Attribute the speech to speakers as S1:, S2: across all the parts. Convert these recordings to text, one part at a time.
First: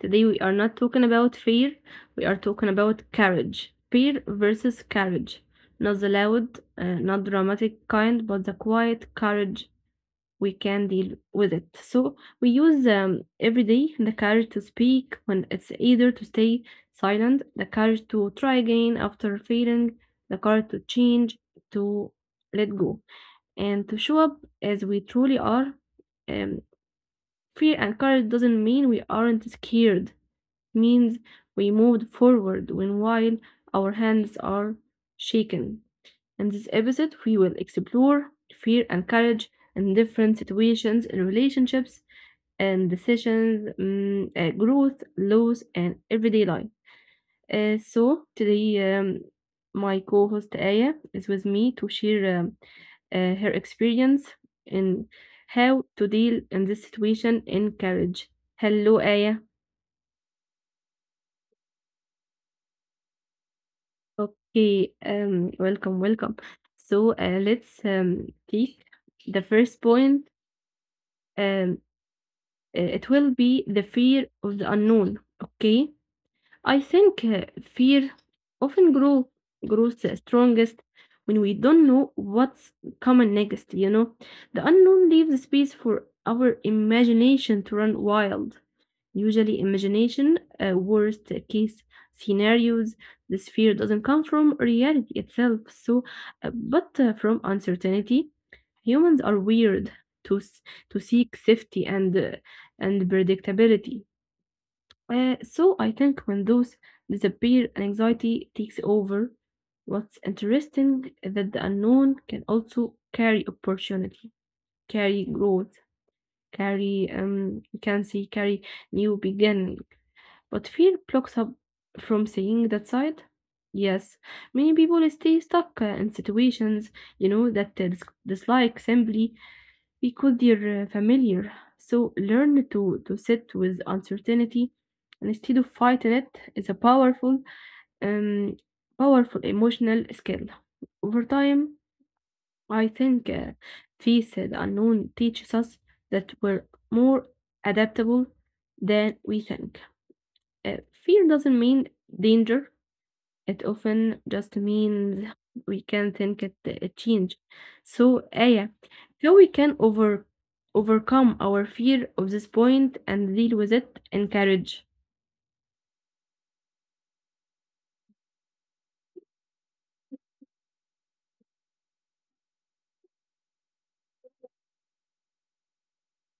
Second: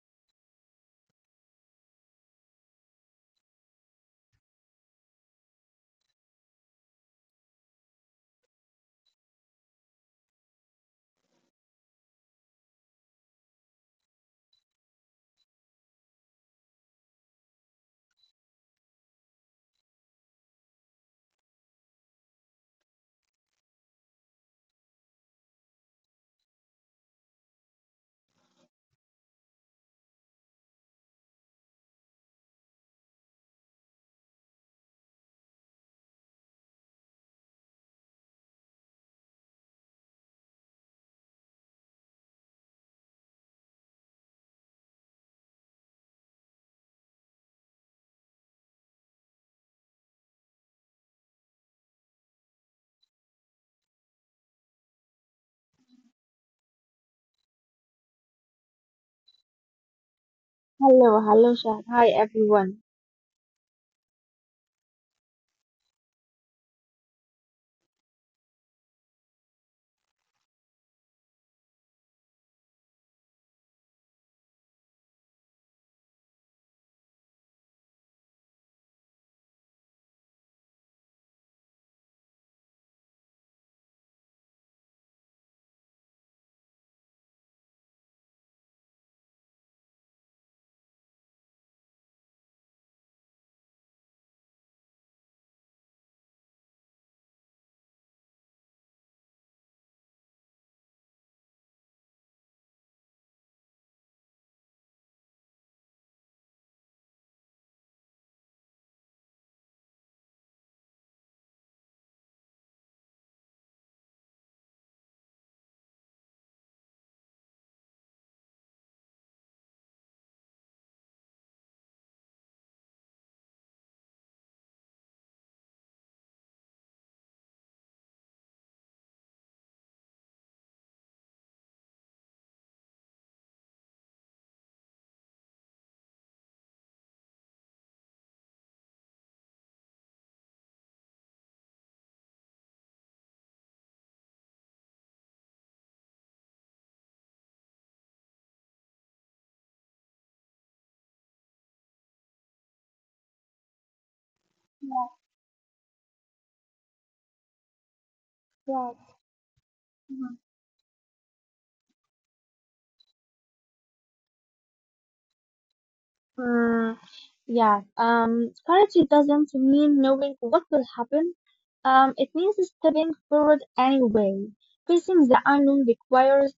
S1: Today we are not talking about fear, we are talking about courage. Fear versus courage. Not the loud, not dramatic kind, but the quiet courage we can deal with it. So we use every day the courage to speak when it's either to stay silent, the courage to try again after failing, the courage to change, to let go, and to show up as we truly are um, Fear and courage doesn't mean we aren't scared. It means we moved forward when while our hands are shaken. In this episode, we will explore fear and courage in different situations, in relationships and decisions, growth, loss, and everyday life. So today, my co-host Aya is with me to share her experience in how to deal in this situation in college. Hello, Aya.
S2: Hello, hello, Shah. Hi, everyone.
S1: Okay, welcome, welcome. So let's take the first point. Um, it will be the fear of the unknown. Okay. I think fear often grows the strongest when we don't know what's coming next, you know. The unknown leaves space for our imagination to run wild. Usually imagination, worst case scenarios, this fear doesn't come from reality itself, but from uncertainty. Humans are weird to s- to seek safety and predictability so I think when those disappear and anxiety takes over, what's interesting is that the unknown can also carry opportunity, carry growth, carry you can say carry new beginning. But fear blocks up from seeing that side. Yes, many people stay stuck in situations you know that they dislike simply because they're familiar. So learn to sit with uncertainty and instead of fighting it is a um, powerful emotional skill. Over time, I think Face the Unknown teaches us that we're more adaptable than we think. Uh, fear doesn't mean danger. It often just
S2: Yeah,
S1: means we can think it change. So, Aya,
S2: yeah.
S1: how we can overcome our fear of this point and deal with it in courage?
S2: Mm, yeah, strategy doesn't mean knowing what will happen. It means stepping forward anyway. Facing the unknown requires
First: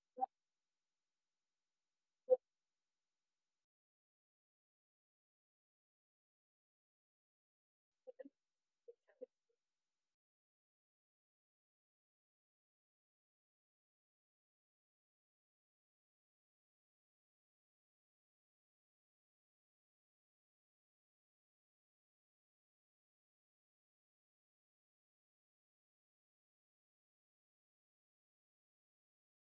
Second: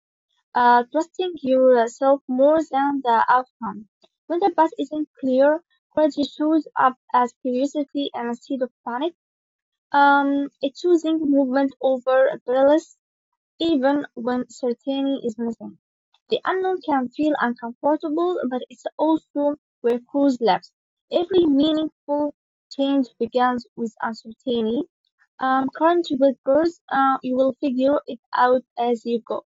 S2: trusting yourself more than the outcome. When the path isn't clear, courage shows up as curiosity and instead of panic. It's choosing movement over paralysis, even when certainty is missing. The unknown can feel uncomfortable, but it's also where Cruz lives. Every meaningful change begins with uncertainty. Current with Cruz, you will figure it out as you go.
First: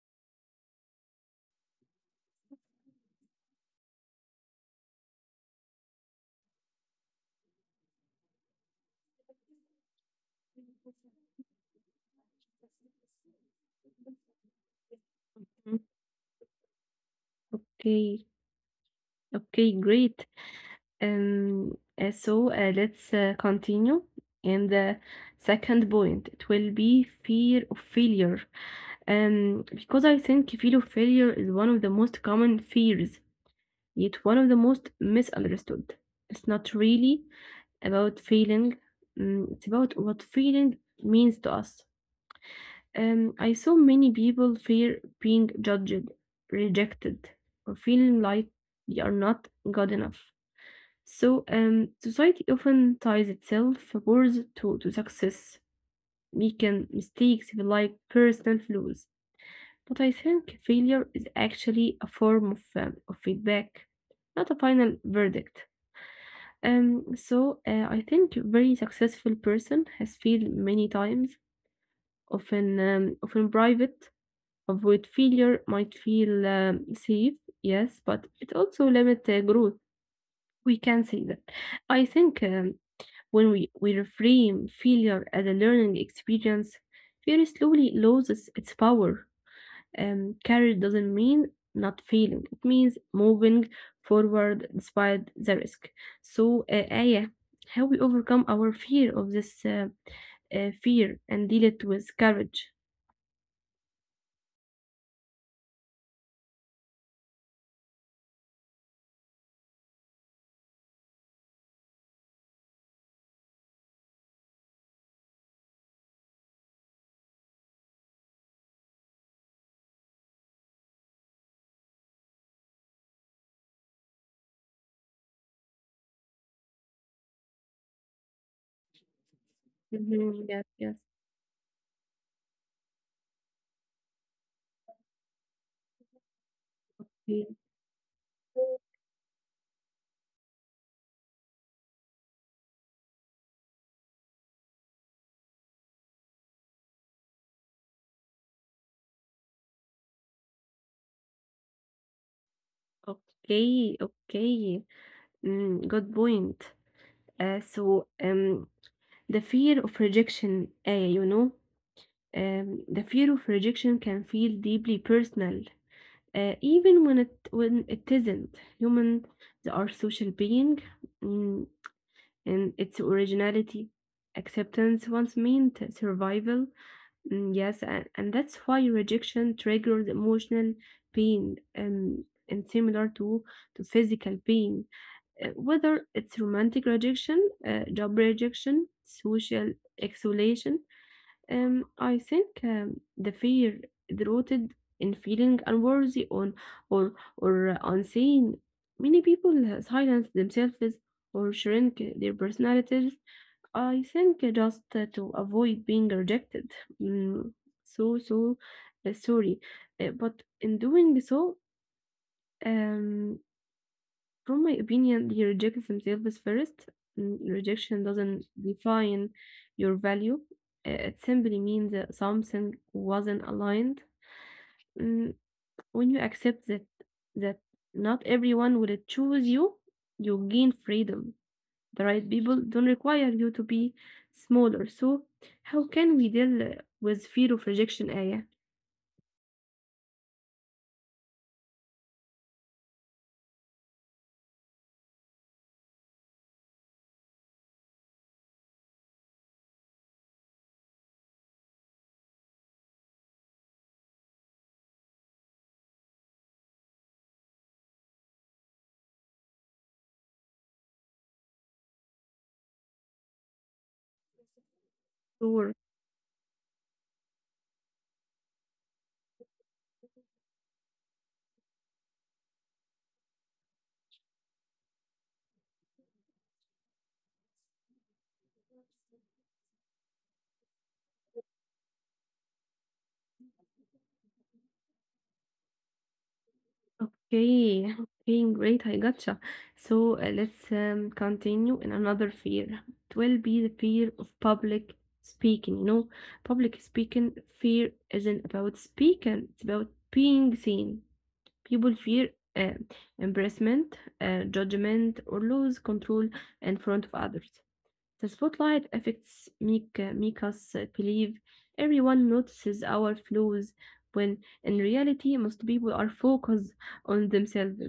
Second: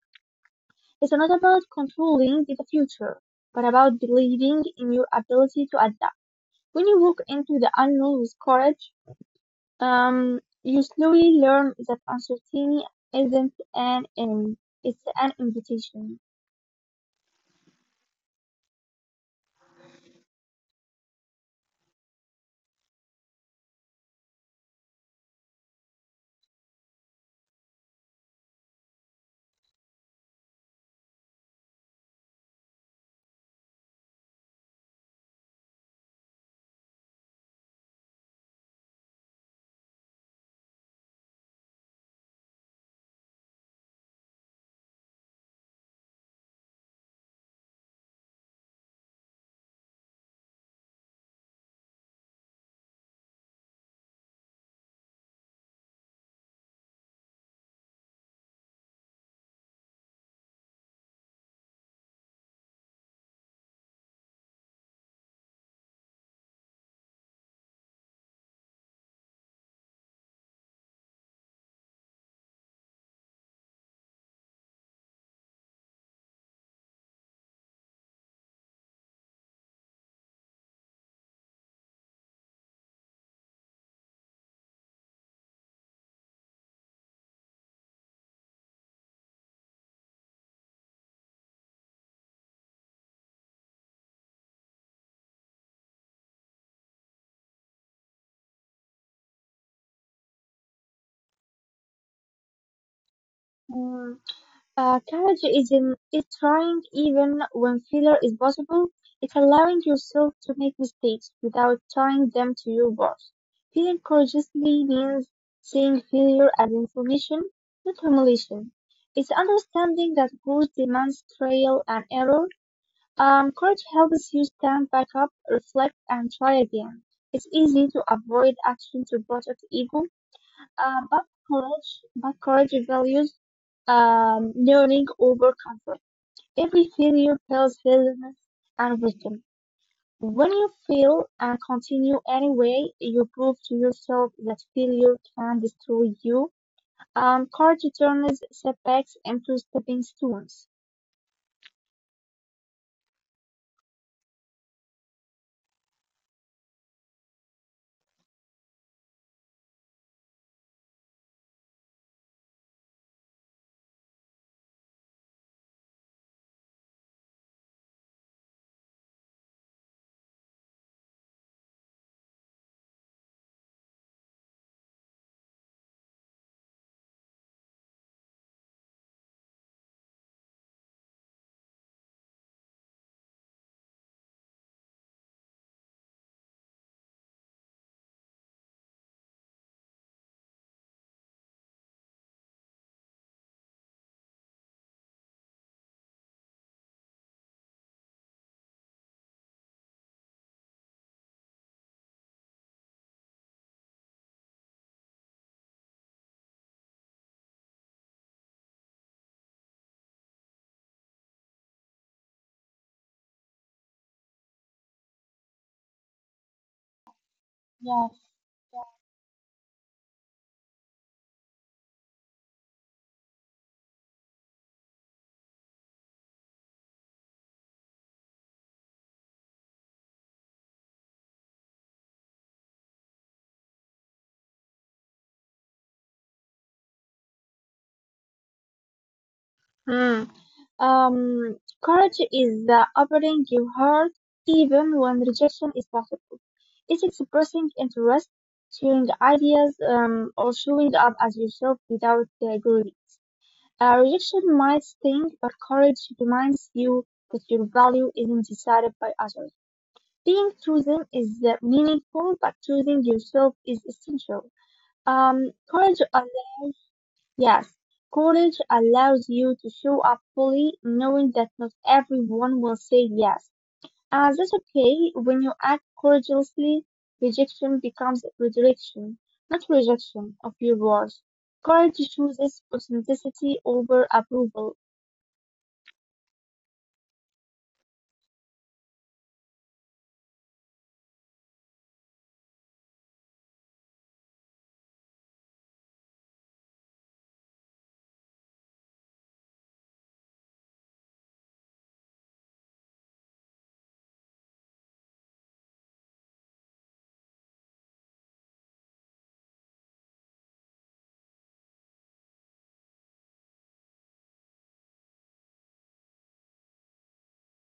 S2: It's not about controlling the future, but about believing in your ability to adapt. When you walk into the unknown with courage, you slowly learn that uncertainty isn't an enemy, it's an
S1: Mhm.
S2: invitation.
S1: Okay, okay, great. Let's continue. And the second point, it will be fear of failure. Because I think fear of failure is one of the most common fears, yet one of the most misunderstood. It's not really about feeling, mm, it's about what feeling means to us. I saw many people fear being judged, rejected, or feeling like they are not good enough. So, society often ties itself worth to success, making mistakes feel like personal flaws. But I think failure is actually a form of feedback, not a final verdict. I think a very successful person has failed many times, often private Avoid failure might feel safe, yes, but it also limits growth. We can say that. I think when we reframe failure as a learning experience, fear slowly loses its power. Courage doesn't mean not failing, it means moving forward despite the risk. So, Aya, how we overcome our fear of this fear and deal it with courage.
S2: Mm. Courage is in is trying even when failure is possible. It's allowing yourself to make mistakes without tying them to your boss. Feeling courageously means seeing failure as information, not humiliation. It's understanding that growth demands trial and error. Courage helps you stand back up, reflect, and try again. It's easy to avoid action to protect ego,
S1: Mhm, yes,
S2: but courage values learning over comfort. Every failure
S1: yes.
S2: tells resilience and wisdom. When you fail and continue anyway, you prove to yourself that failure can destroy you. Courage turns setbacks into stepping stones.
S1: Okay, okay. Mm, good point. Uh, so, um, the fear of rejection, you know, the fear of rejection can feel deeply personal, even when it isn't. Human, they are social being, mm, and its originality, acceptance once meant survival. Mm, yes, and that's why rejection triggers emotional pain, and similar to physical pain whether it's romantic rejection, job rejection, social isolation. I think the fear is rooted in feeling unworthy on or unseen. Many people silence themselves or shrink their personalities. I think just to avoid being rejected. Mm, so so uh, sorry, but in doing so. Um, from my opinion, he rejects himself first. Mm, rejection doesn't define your value. It simply means that something wasn't aligned. Mm, when you accept that not everyone will choose you, you gain freedom. The right people don't require you to be smaller. So, how can we deal with fear of rejection, Aya?
S2: Yes. Um, Courage is the opening your heart even when rejection is possible. It's expressing interest, sharing ideas, or showing up as yourself without glory. Rejection might sting, but courage reminds you that your value isn't decided by others. Being chosen is meaningful, but choosing yourself is essential. Um,
S1: Sure.
S2: courage allows Yes, courage allows you to show up fully, knowing that not everyone will say yes. And that's okay. When you act courageously, rejection becomes redirection, not rejection of your worth. Courage chooses authenticity over approval.
S1: Okay, okay, great. I gotcha. So let's continue in another fear. It will be the fear of public speaking. You know, public speaking fear isn't about speaking, it's about being seen. People fear uh, embarrassment, judgment, or lose control in front of others. The spotlight affects make us believe everyone notices our flaws when in reality most people are focused on themselves.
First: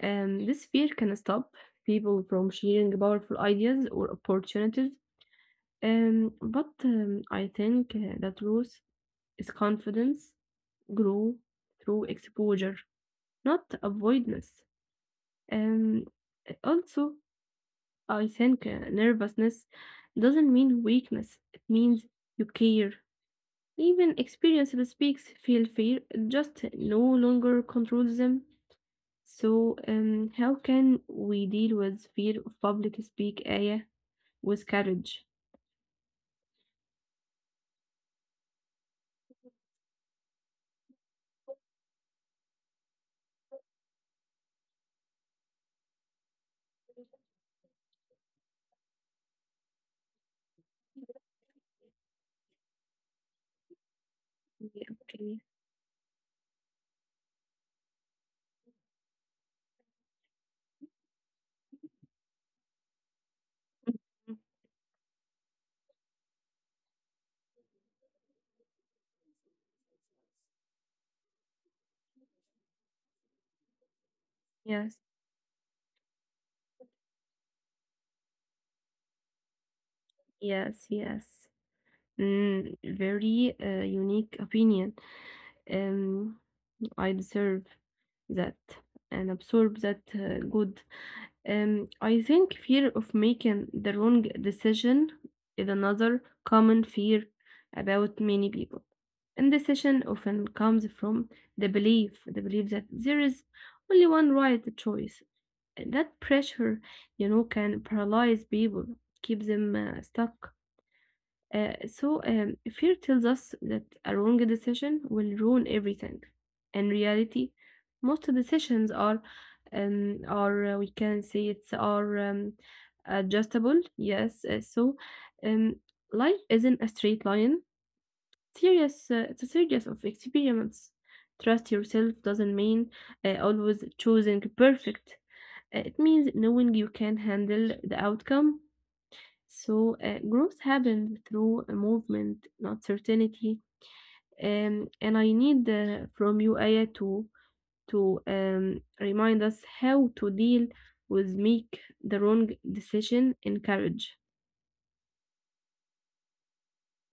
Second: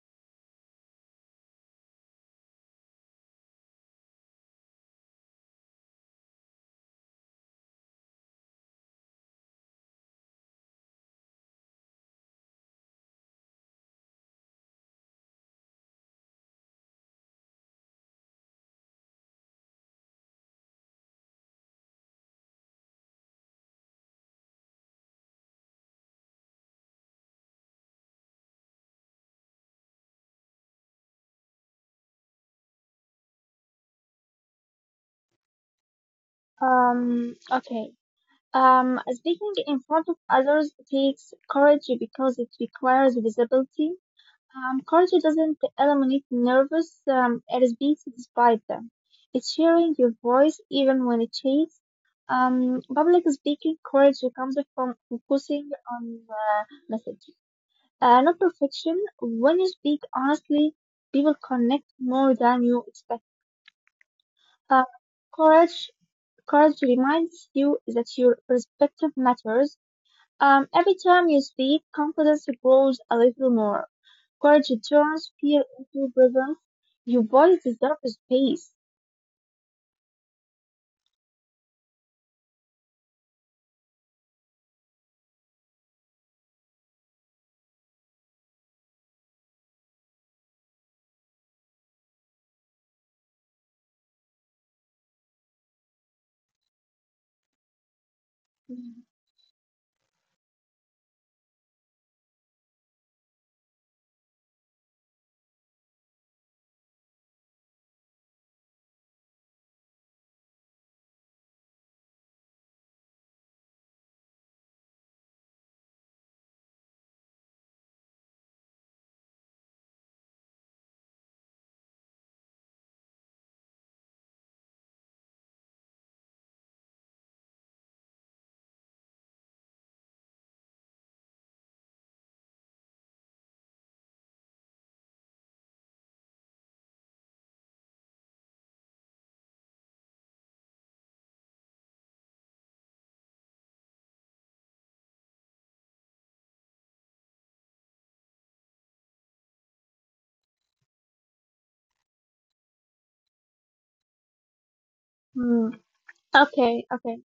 S1: This fear can stop people from sharing powerful ideas or opportunities. But I think the truth is confidence grow through exposure, not avoidance. Um, also, I think nervousness doesn't mean weakness. It means you care. Even experienced speaks feel fear, just no longer controls them. So, how can we deal with fear of public speak, Aya, with courage?
S2: Okay. Speaking in front of others takes courage because it requires visibility. Culture doesn't eliminate nervous beats despite them. It's sharing your voice even when it shakes. Public speaking courage comes
S1: Yeah,
S2: from
S1: okay.
S2: focusing on message, not perfection. When you speak honestly, people connect more than you expect. Uh, courage, courage reminds you that your perspective matters. Every time you speak, confidence grows a little more. Courage
S1: Yes,
S2: turns fear into presence. Your body deserves space.
S1: yes, yes. Mm, very unique opinion. Um, I deserve that and absorb that good. I think fear of making the wrong decision is another common fear about many people. Indecision often comes from the belief that there is only one right choice. That pressure, you know, can paralyze people, keep them stuck. Fear tells us that a wrong decision will ruin everything. In reality, most decisions are we can say it's are adjustable. Yes, um, life isn't a straight line. Serious, it's a series of experiments. Trust yourself doesn't mean always choosing perfect. It means knowing you can handle the outcome so growth happens through a movement, not certainty. And I need from you, Aya, to remind us how to deal with make the wrong decision in courage.
S2: Hmm. Okay, okay.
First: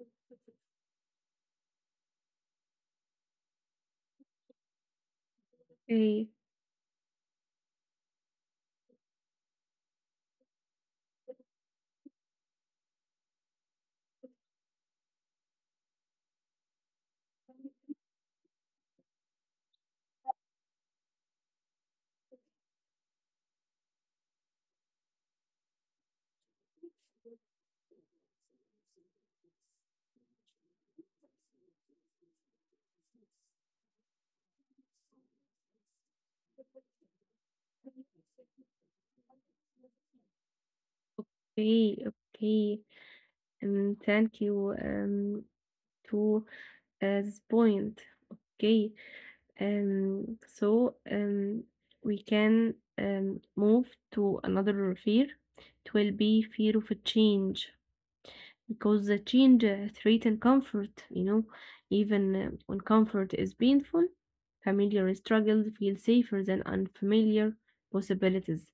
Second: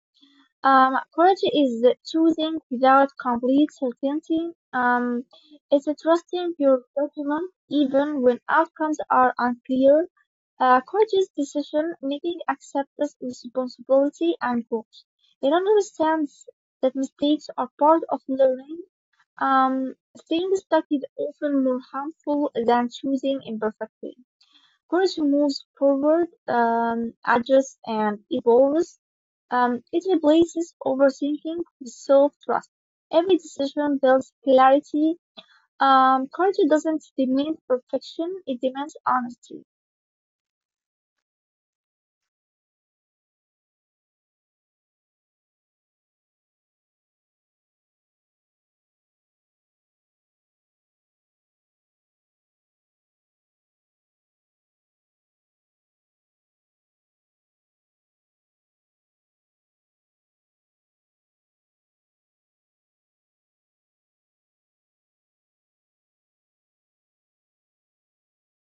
S2: Courage is choosing without complete certainty. It's
S1: Okay.
S2: trusting your judgment even when outcomes are unclear. Courageous decision making accepts responsibility and growth. It understands that mistakes are part of learning. Staying stuck is often more harmful than choosing imperfectly. Courage moves forward, adjusts, and evolves. It replaces overthinking with self-trust. Every decision builds clarity. Courage doesn't demand perfection; it demands honesty.
S1: Okay. Okay. And thank you to this point. Okay. Um, so um, we can move to another fear. It will be fear of a change because the change threatens comfort, you know, even when comfort is painful, familiar struggles feel safer than unfamiliar possibilities.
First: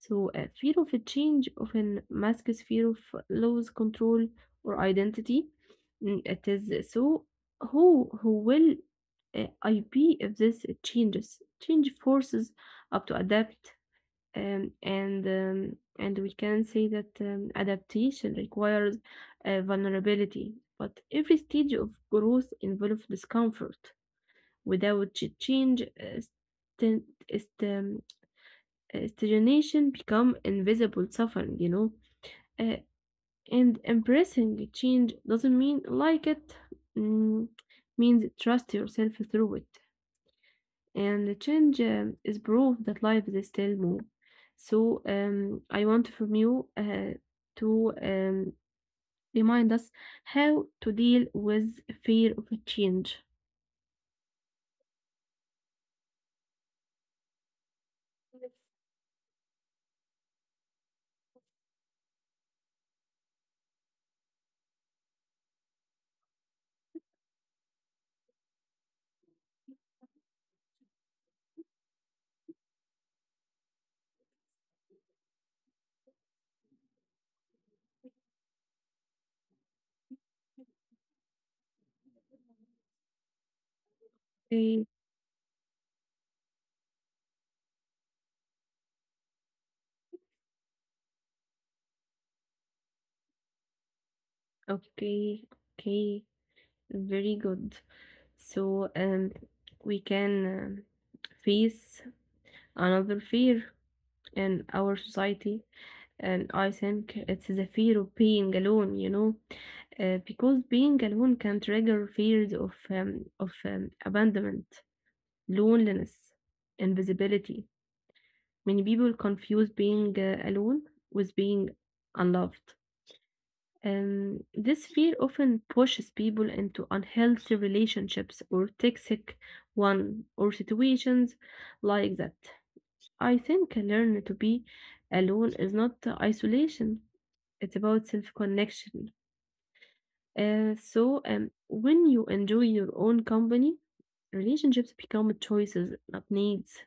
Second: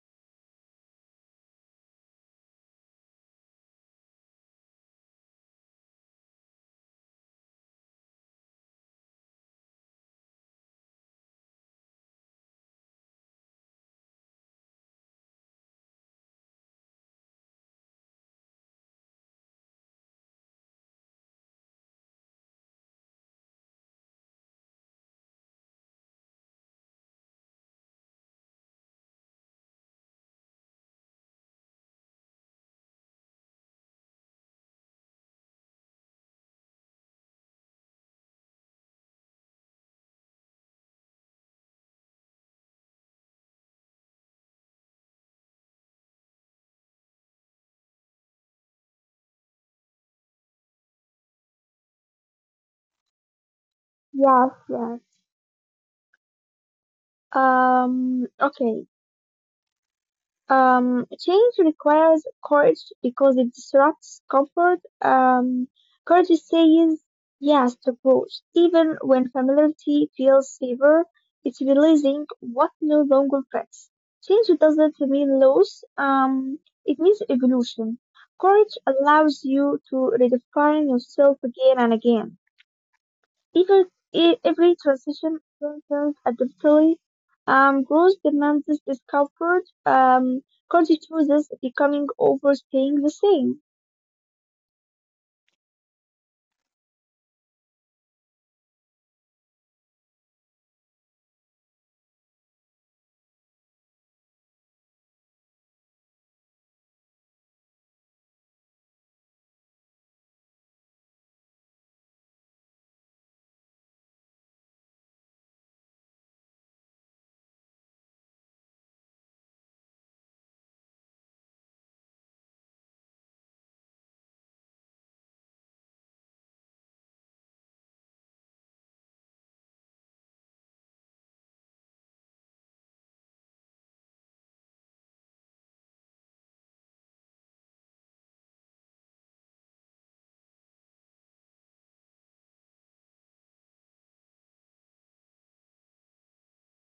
S1: So, fear of a change often masks fear of loss, control, or identity. Mm, it is so who will I be if this changes? Change forces up to adapt, um, and um, and we can say that adaptation requires vulnerability. But every stage of growth involves discomfort. Without change, st- stagnation become invisible suffering, you know. Uh, and embracing change doesn't mean like it, mm, means trust yourself through it. And the change is proof that life is still more. So I want from you to remind us how to deal with fear of change.
S2: Yes, yes. Okay. Change requires courage because it disrupts comfort. Courage says yes to growth, even when familiarity feels safer. It's releasing what no longer fits. Change doesn't mean loss. It means evolution. Courage allows you to redefine yourself again and again. Because every
S1: Okay,
S2: transition concerns adaptability, growth demands discomfort, continues becoming overstaying the same.
S1: okay, okay. Very good. So we can face another fear in our society. And I think it's the fear of being alone, you know, because being alone can trigger fears of abandonment, loneliness, invisibility. Many people confuse being alone with being unloved. This fear often pushes people into unhealthy relationships or toxic one or situations like that. I think learn to be alone is not isolation. It's about self-connection. When you enjoy your own company, relationships become choices, not needs,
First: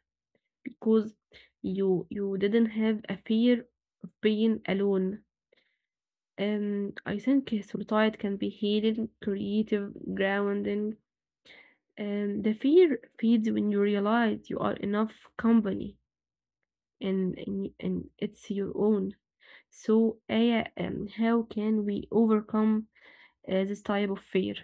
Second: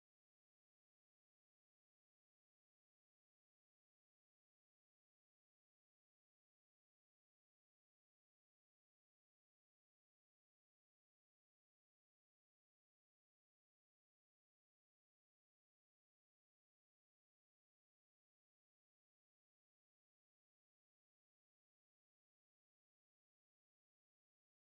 S1: because you didn't have a fear of being alone. I think solitude can be healing, creative, grounding. The fear feeds when you realize you are enough company and it's your own. So, Aya, how can we overcome this type of fear?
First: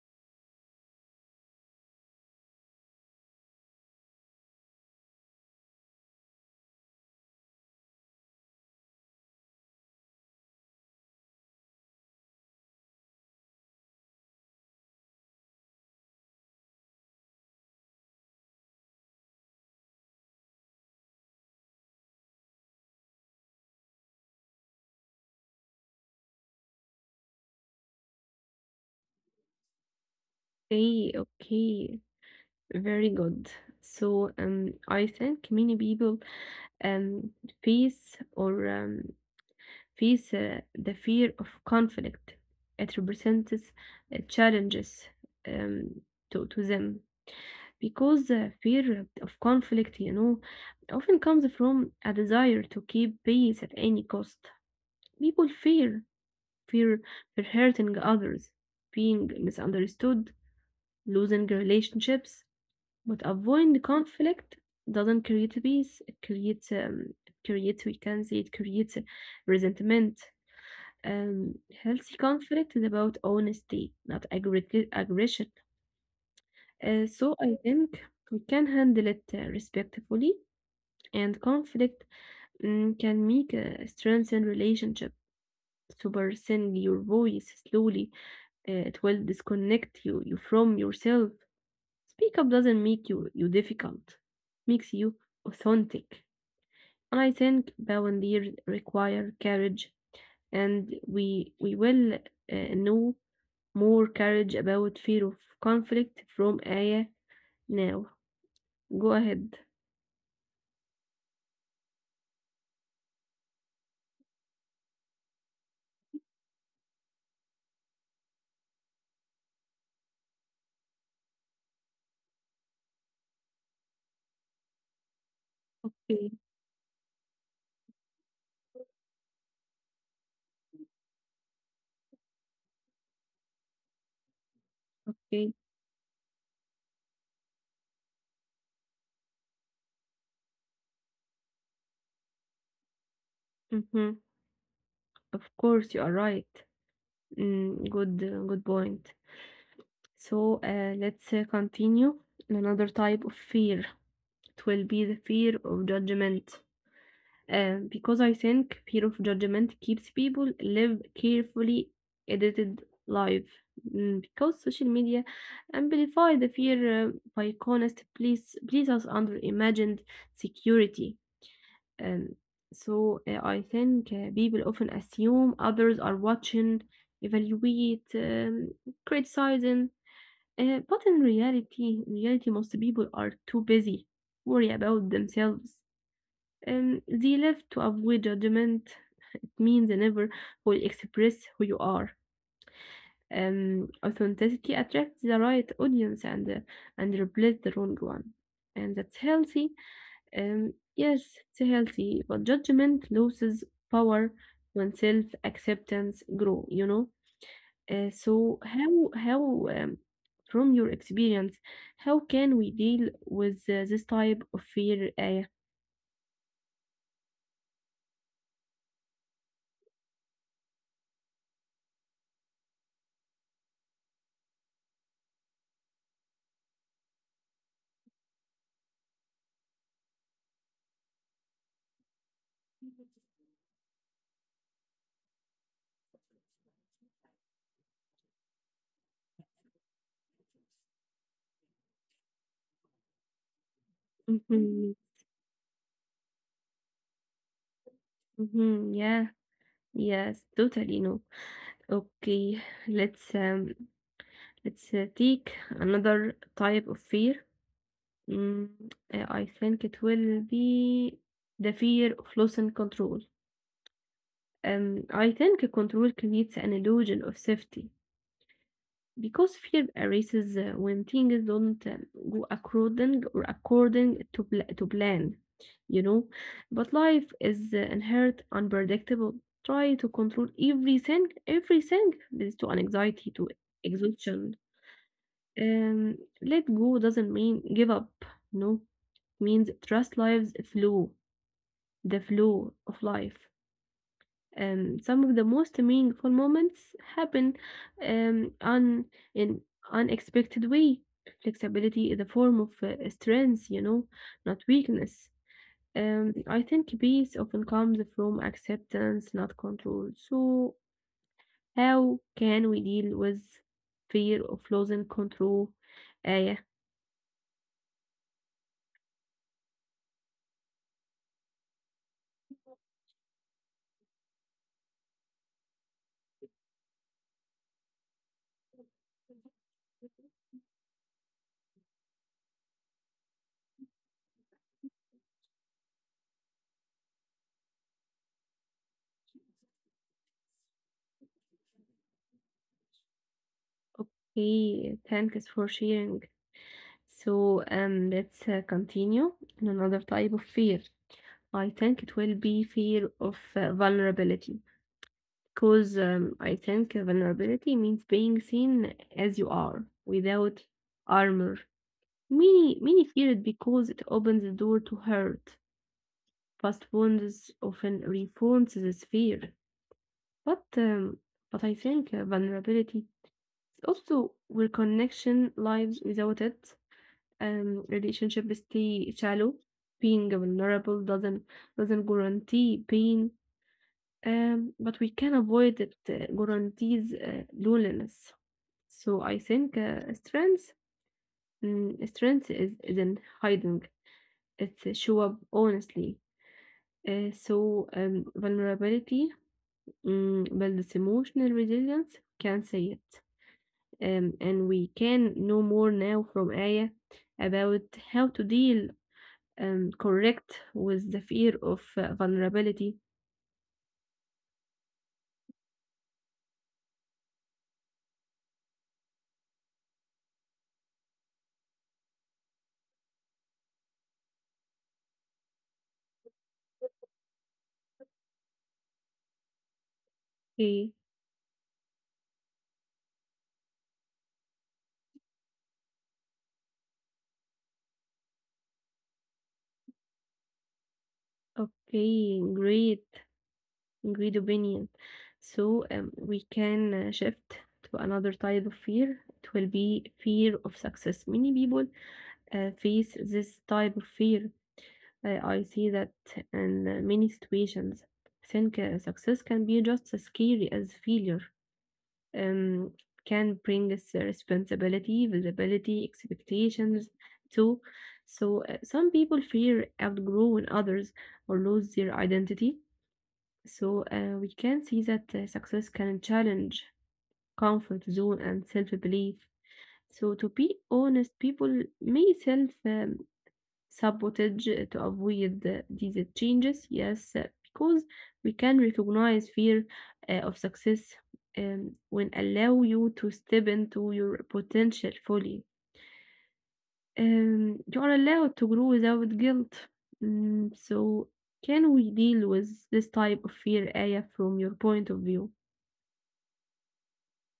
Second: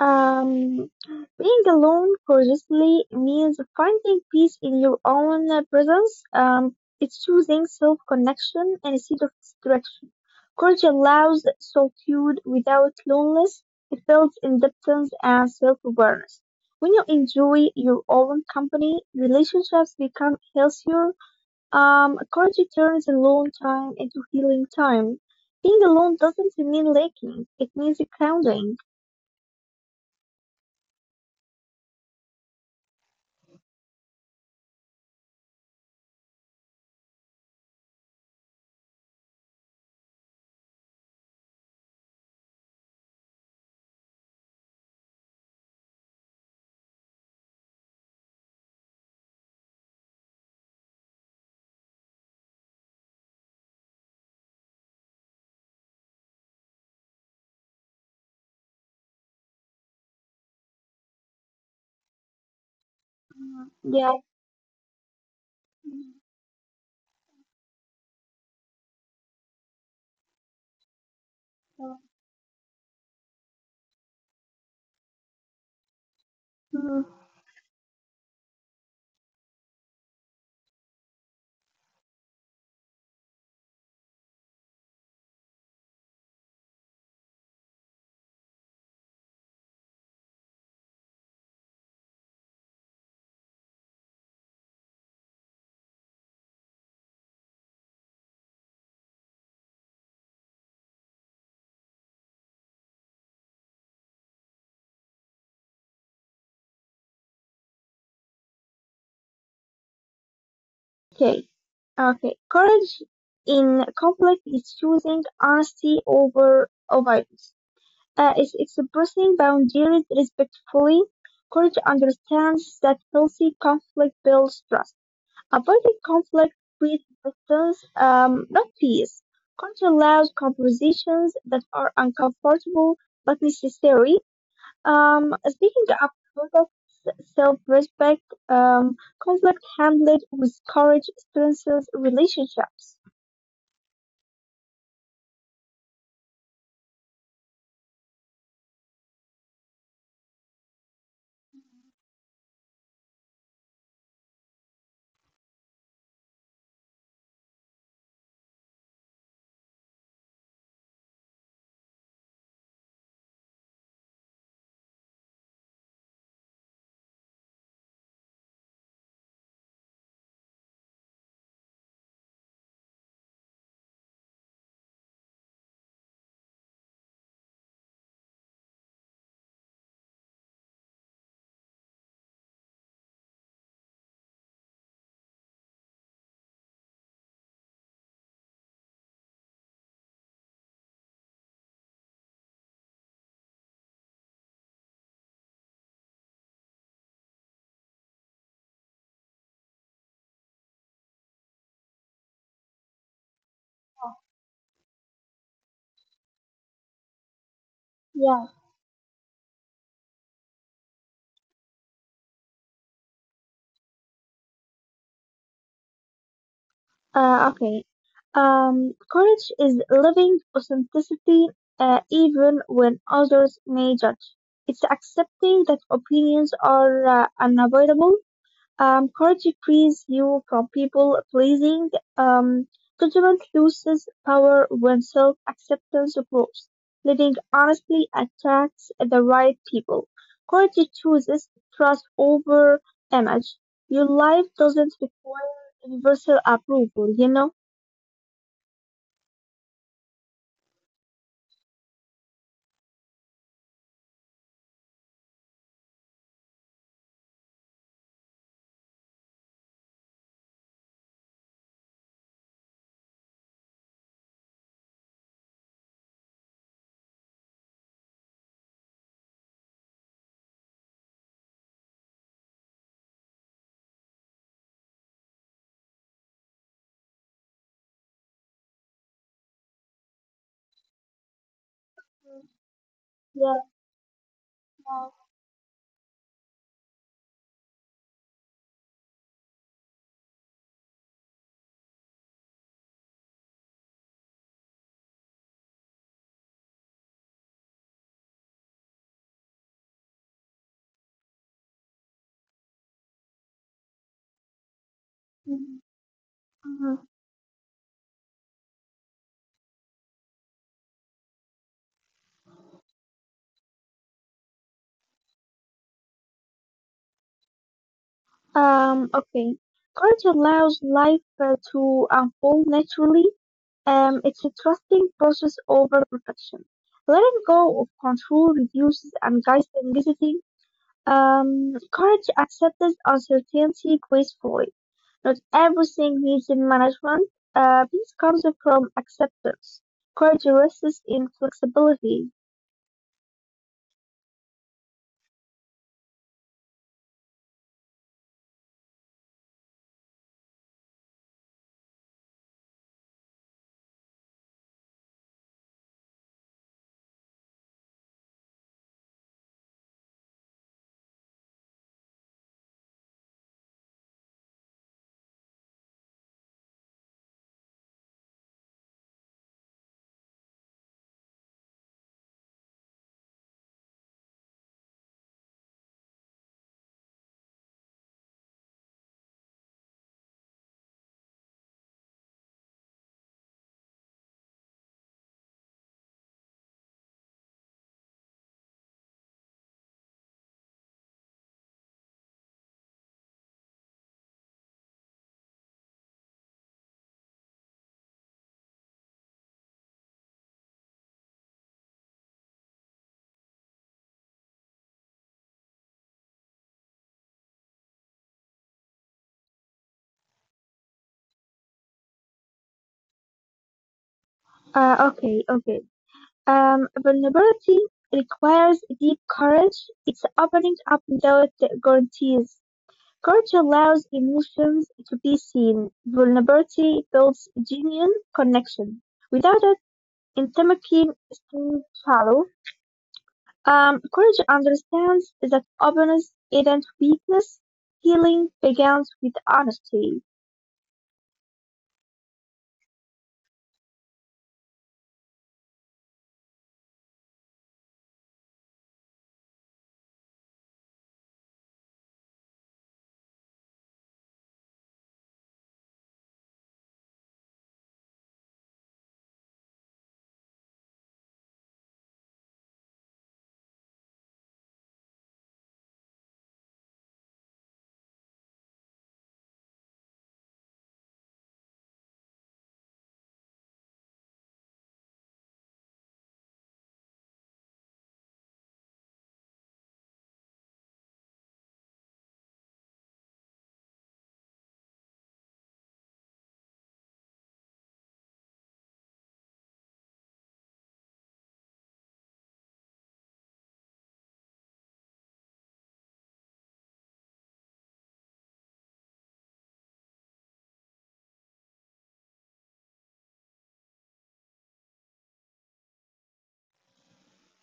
S2: Um, Being alone courageously means finding peace in your own presence. It's choosing self connection instead of distraction. Courage allows solitude without loneliness. It builds independence and self awareness. When you enjoy your own company, relationships become healthier. Courage turns alone time into healing time. Being alone doesn't mean lacking, it means grounding.
S1: Okay, okay, very good. So, I think many people um face or Peace, the fear of conflict. It represents challenges um, to them because the fear of conflict, you know, often comes from a desire to keep peace at any cost. People fear, fear for hurting others, being misunderstood, losing relationships. But avoiding the
S2: Yeah.
S1: conflict doesn't create peace.
S2: Mm,
S1: It we can say, it creates resentment. um, Healthy conflict is about honesty, not aggression. So I think we can handle it respectfully, and conflict mm, can make a strengthened relationship. So by sending your voice slowly, it will disconnect you from yourself. Speak up doesn't make you difficult, makes you authentic. And I think boundaries require courage, and we will know more courage about fear of conflict from Aya now. Go ahead.
S2: okay, okay. Courage in conflict is choosing honesty over avoidance. It's expressing boundaries respectfully. Courage understands that healthy conflict builds trust. Avoiding
S1: Okay,
S2: conflict creates distance, not peace. Courage allows conversations that are uncomfortable but necessary.
S1: okay.
S2: Speaking of protests, self-respect, um, conflict handled with courage strengthens relationships.
S1: Mm-hmm. Of course, you are right. Mm, good point. So let's continue. Another type of fear. It will be the fear of judgment. Because I think fear of judgment keeps people live carefully edited life. Because social media amplify the fear by honest please please us under imagined security. And I think people often assume others are watching, evaluate, criticizing. But in reality, most people are too busy worry about themselves they live to avoid judgment. It means they never will express who you are. Authenticity attracts the right audience and replace the wrong one, and that's healthy. Yes, it's healthy, but judgment loses power when self acceptance grow. Uh,
S2: Yeah.
S1: so how how um, from your experience, how can we deal with this type of fear?
S2: Okay. Courage is living authenticity, even when others may judge. It's accepting that opinions are unavoidable. Court decrees you from people pleasing. Um, Government loses power when self acceptance grows. Living honestly attracts the right people. Courage chooses trust over image. Your life
S1: Mm-hmm,
S2: doesn't require universal approval, you know?
S1: mm-hmm, yeah. Yes, totally no. Okay, let's take another type of fear. Mm, I think it will be the fear of losing control. I think control creates an illusion of safety, because fear arises when things don't go according or according to plan, you know. But life is inherent unpredictable. Try to control everything. Everything leads to anxiety, to
S2: Yeah.
S1: exhaustion. Let go doesn't mean give up. No, it means trust life's flow, the flow of life. Some of the most meaningful moments happen on in unexpected way. Flexibility is a form of strength, you know, not weakness.
S2: Mhm.
S1: I
S2: Mhm.
S1: think peace often comes from acceptance, not control. So, how can we deal with fear of losing control? Yeah,
S2: Okay. Courage allows life to unfold naturally. It's a trusting process over perfection. Letting go of control reduces anxiety. Courage accepts uncertainty gracefully. Not everything needs in management. Peace comes from acceptance. Courage rests in flexibility.
S1: okay, thanks for sharing. So, let's continue in another type of fear. I think it will be fear of vulnerability because I think vulnerability means being seen as you are without armor. Many, many fear it because it opens the door to hurt. Past wounds often reinforces this fear. But, um, but I think vulnerability is also where connection lives without it. Relationship stay shallow. Being vulnerable doesn't guarantee pain. But we can avoid it guarantees loneliness. So I think strength is isn't hiding. It's show up honestly. So vulnerability builds emotional resilience. Can say it, and we can know more now from Aya about how to deal correct with the fear of vulnerability.
S2: Okay, okay. Vulnerability requires deep courage. It's opening up without guarantees. Courage allows emotions to be seen; vulnerability builds genuine connection. Without it,
S1: Okay,
S2: intimacy stays shallow. Courage understands that openness isn't weakness. Healing begins with honesty.
S1: okay, great. Greed opinion. So we can shift to another type of fear. It will be fear of success. Many people face this type of fear. I see that in many situations. I think success can be just as scary as failure. Um, can bring us responsibility, visibility, expectations too. So some people fear outgrowing others or lose their identity so we can see that success can challenge comfort zone and self belief. So to be honest, people may self sabotage to avoid these changes. Yes, because we can recognize fear of success when allow you to step into your potential fully. You are allowed to grow without guilt. So can we deal with this type of fear, Aya, from your point of view?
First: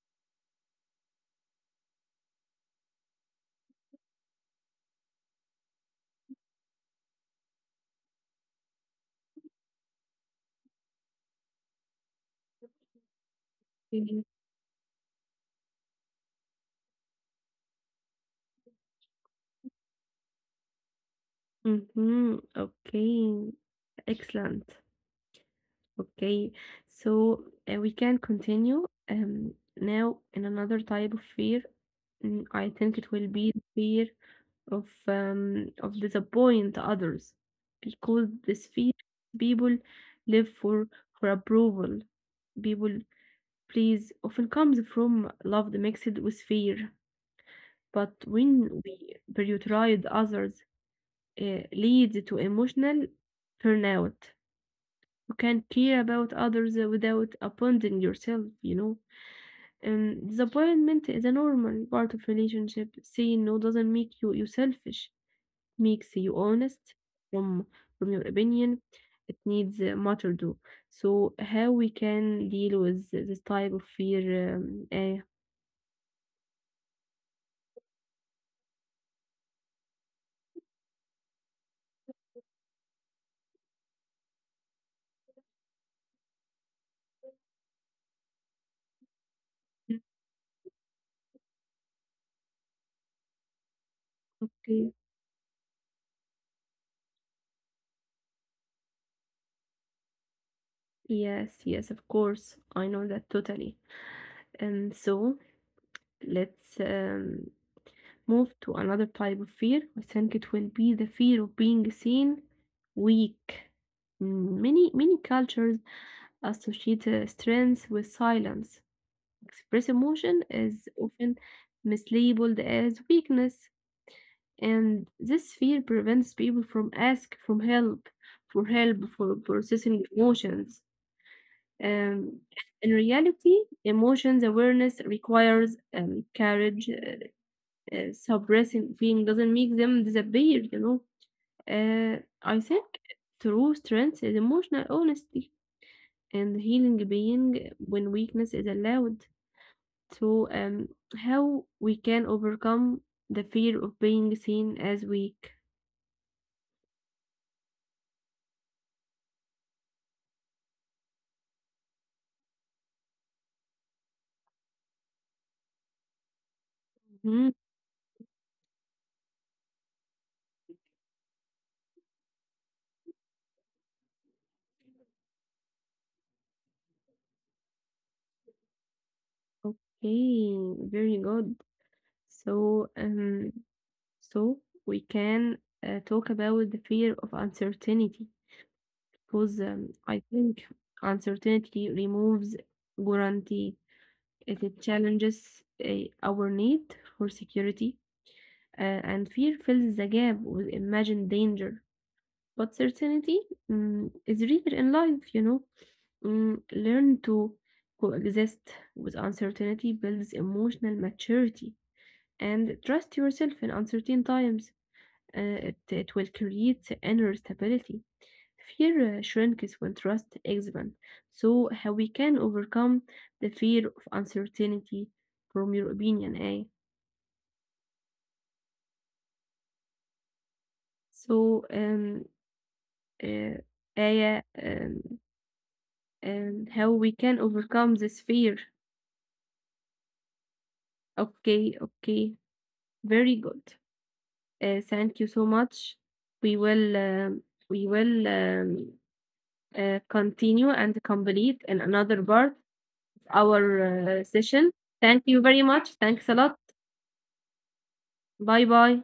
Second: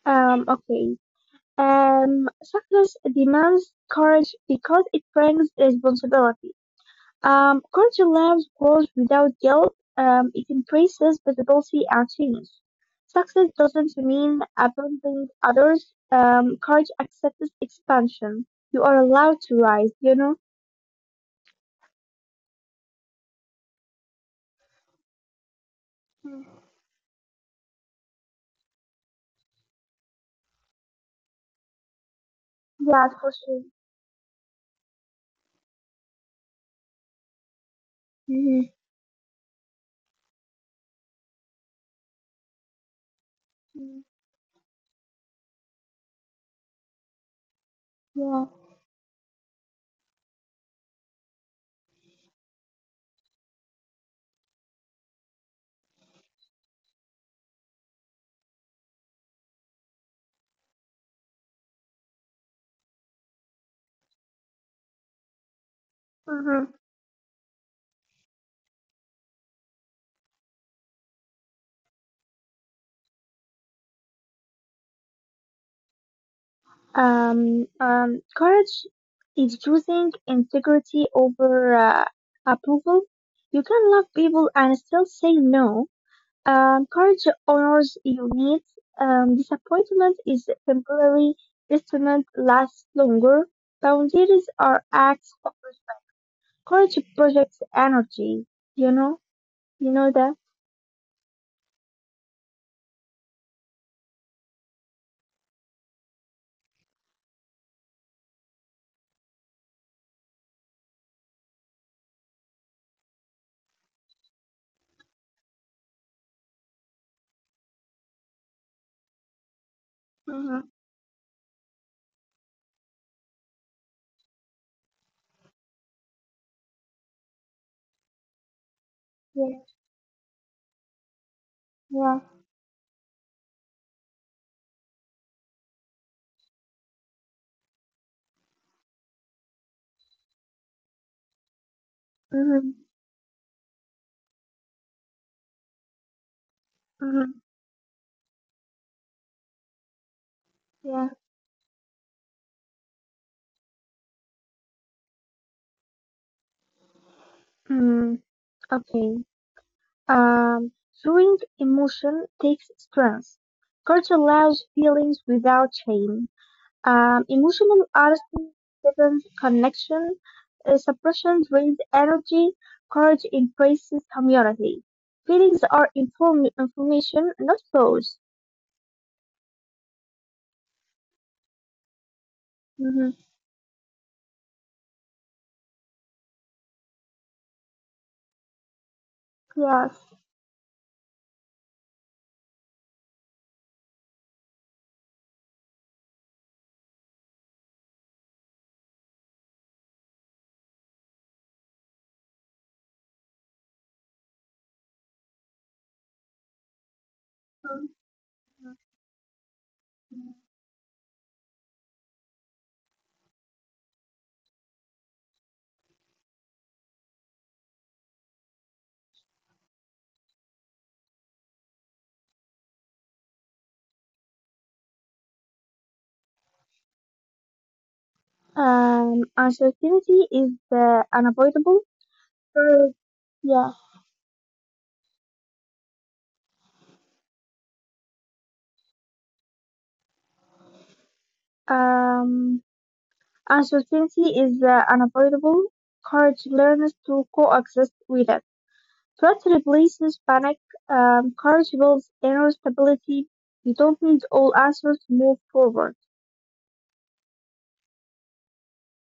S2: Okay. Success demands courage because it brings responsibility. Culture lives goals without guilt. It embraces visibility and change. Success doesn't
S1: Mhm.
S2: mean abandoning others. Courage accepts expansion. You are allowed to rise, you know?
S1: Mhm. Okay. Excellent. Okay.
S2: Mm.
S1: So we can continue now in another type of fear. I think
S2: Yeah,
S1: it will
S2: for
S1: be the
S2: sure.
S1: fear of disappoint others because this
S2: hmm
S1: fear people live for approval. People please often comes from love mixed with fear. But
S2: Yeah.
S1: when we prioritize others, leads to emotional burnout. You can care about others without abandoning yourself, you know. And disappointment is a normal part of relationship. Saying no doesn't make you, you selfish, makes you
S2: uh
S1: honest from from your opinion. It needs matter do. So how we can deal with this type of fear?
S2: Courage is choosing integrity over approval. You can love people and still say no. Courage honors your needs. Disappointment is temporary. Disappointment lasts longer. Boundaries are
S1: Okay.
S2: acts of courage projects energy. You know, you know that.
S1: Yes, yes, of course. I know that totally. And so let's move to another type of fear. I think it will be the fear of being seen weak. Many many cultures associate strength with silence. Express emotion
S2: Mm-hmm.
S1: is often mislabeled as weakness, and this fear prevents people from ask for help, for help for
S2: Yeah,
S1: processing emotions.
S2: yeah.
S1: Um, in reality, emotions awareness requires courage. Suppressing feeling doesn't make them disappear, you know. I
S2: Mm-hmm.
S1: think true strength is emotional honesty and healing
S2: Mm-hmm.
S1: being when weakness is allowed. So,
S2: Yeah.
S1: how we can overcome the fear of being seen as weak?
S2: Mm, okay. Um, Showing emotion takes strength. Courage allows feelings without shame.
S1: Mhm.
S2: Emotional honesty deepens connection. Suppression drains energy. Courage embraces community. Feelings are information, not thoughts.
S1: Okay, very good. So,
S2: Hmm.
S1: so we can talk about the fear of uncertainty because
S2: Yes.
S1: I think uncertainty removes guarantee. It challenges our need for security, and fear fills the gap with imagined danger. But certainty is rare in life, you know. Learn to coexist with uncertainty builds emotional maturity and trust yourself in uncertain times. It will create inner stability. Fear shrinks when trust expands. So, how we can overcome the fear of uncertainty from your opinion, eh?
S2: Uncertainty is
S1: So,
S2: unavoidable. Uh,
S1: uh,
S2: yeah.
S1: Aya, how we can overcome this fear? Okay, okay,
S2: Um,
S1: very good.
S2: uncertainty is
S1: Thank you so
S2: unavoidable.
S1: much.
S2: Courage
S1: We
S2: learns
S1: will,
S2: to
S1: we
S2: coexist
S1: will
S2: with it.
S1: um,
S2: Trust replaces panic.
S1: continue and complete
S2: Courage
S1: in
S2: builds
S1: another
S2: inner
S1: part
S2: stability.
S1: of our
S2: You don't need all
S1: session.
S2: answers to
S1: Thank
S2: move
S1: you very much.
S2: forward.
S1: Thanks a lot. Bye bye.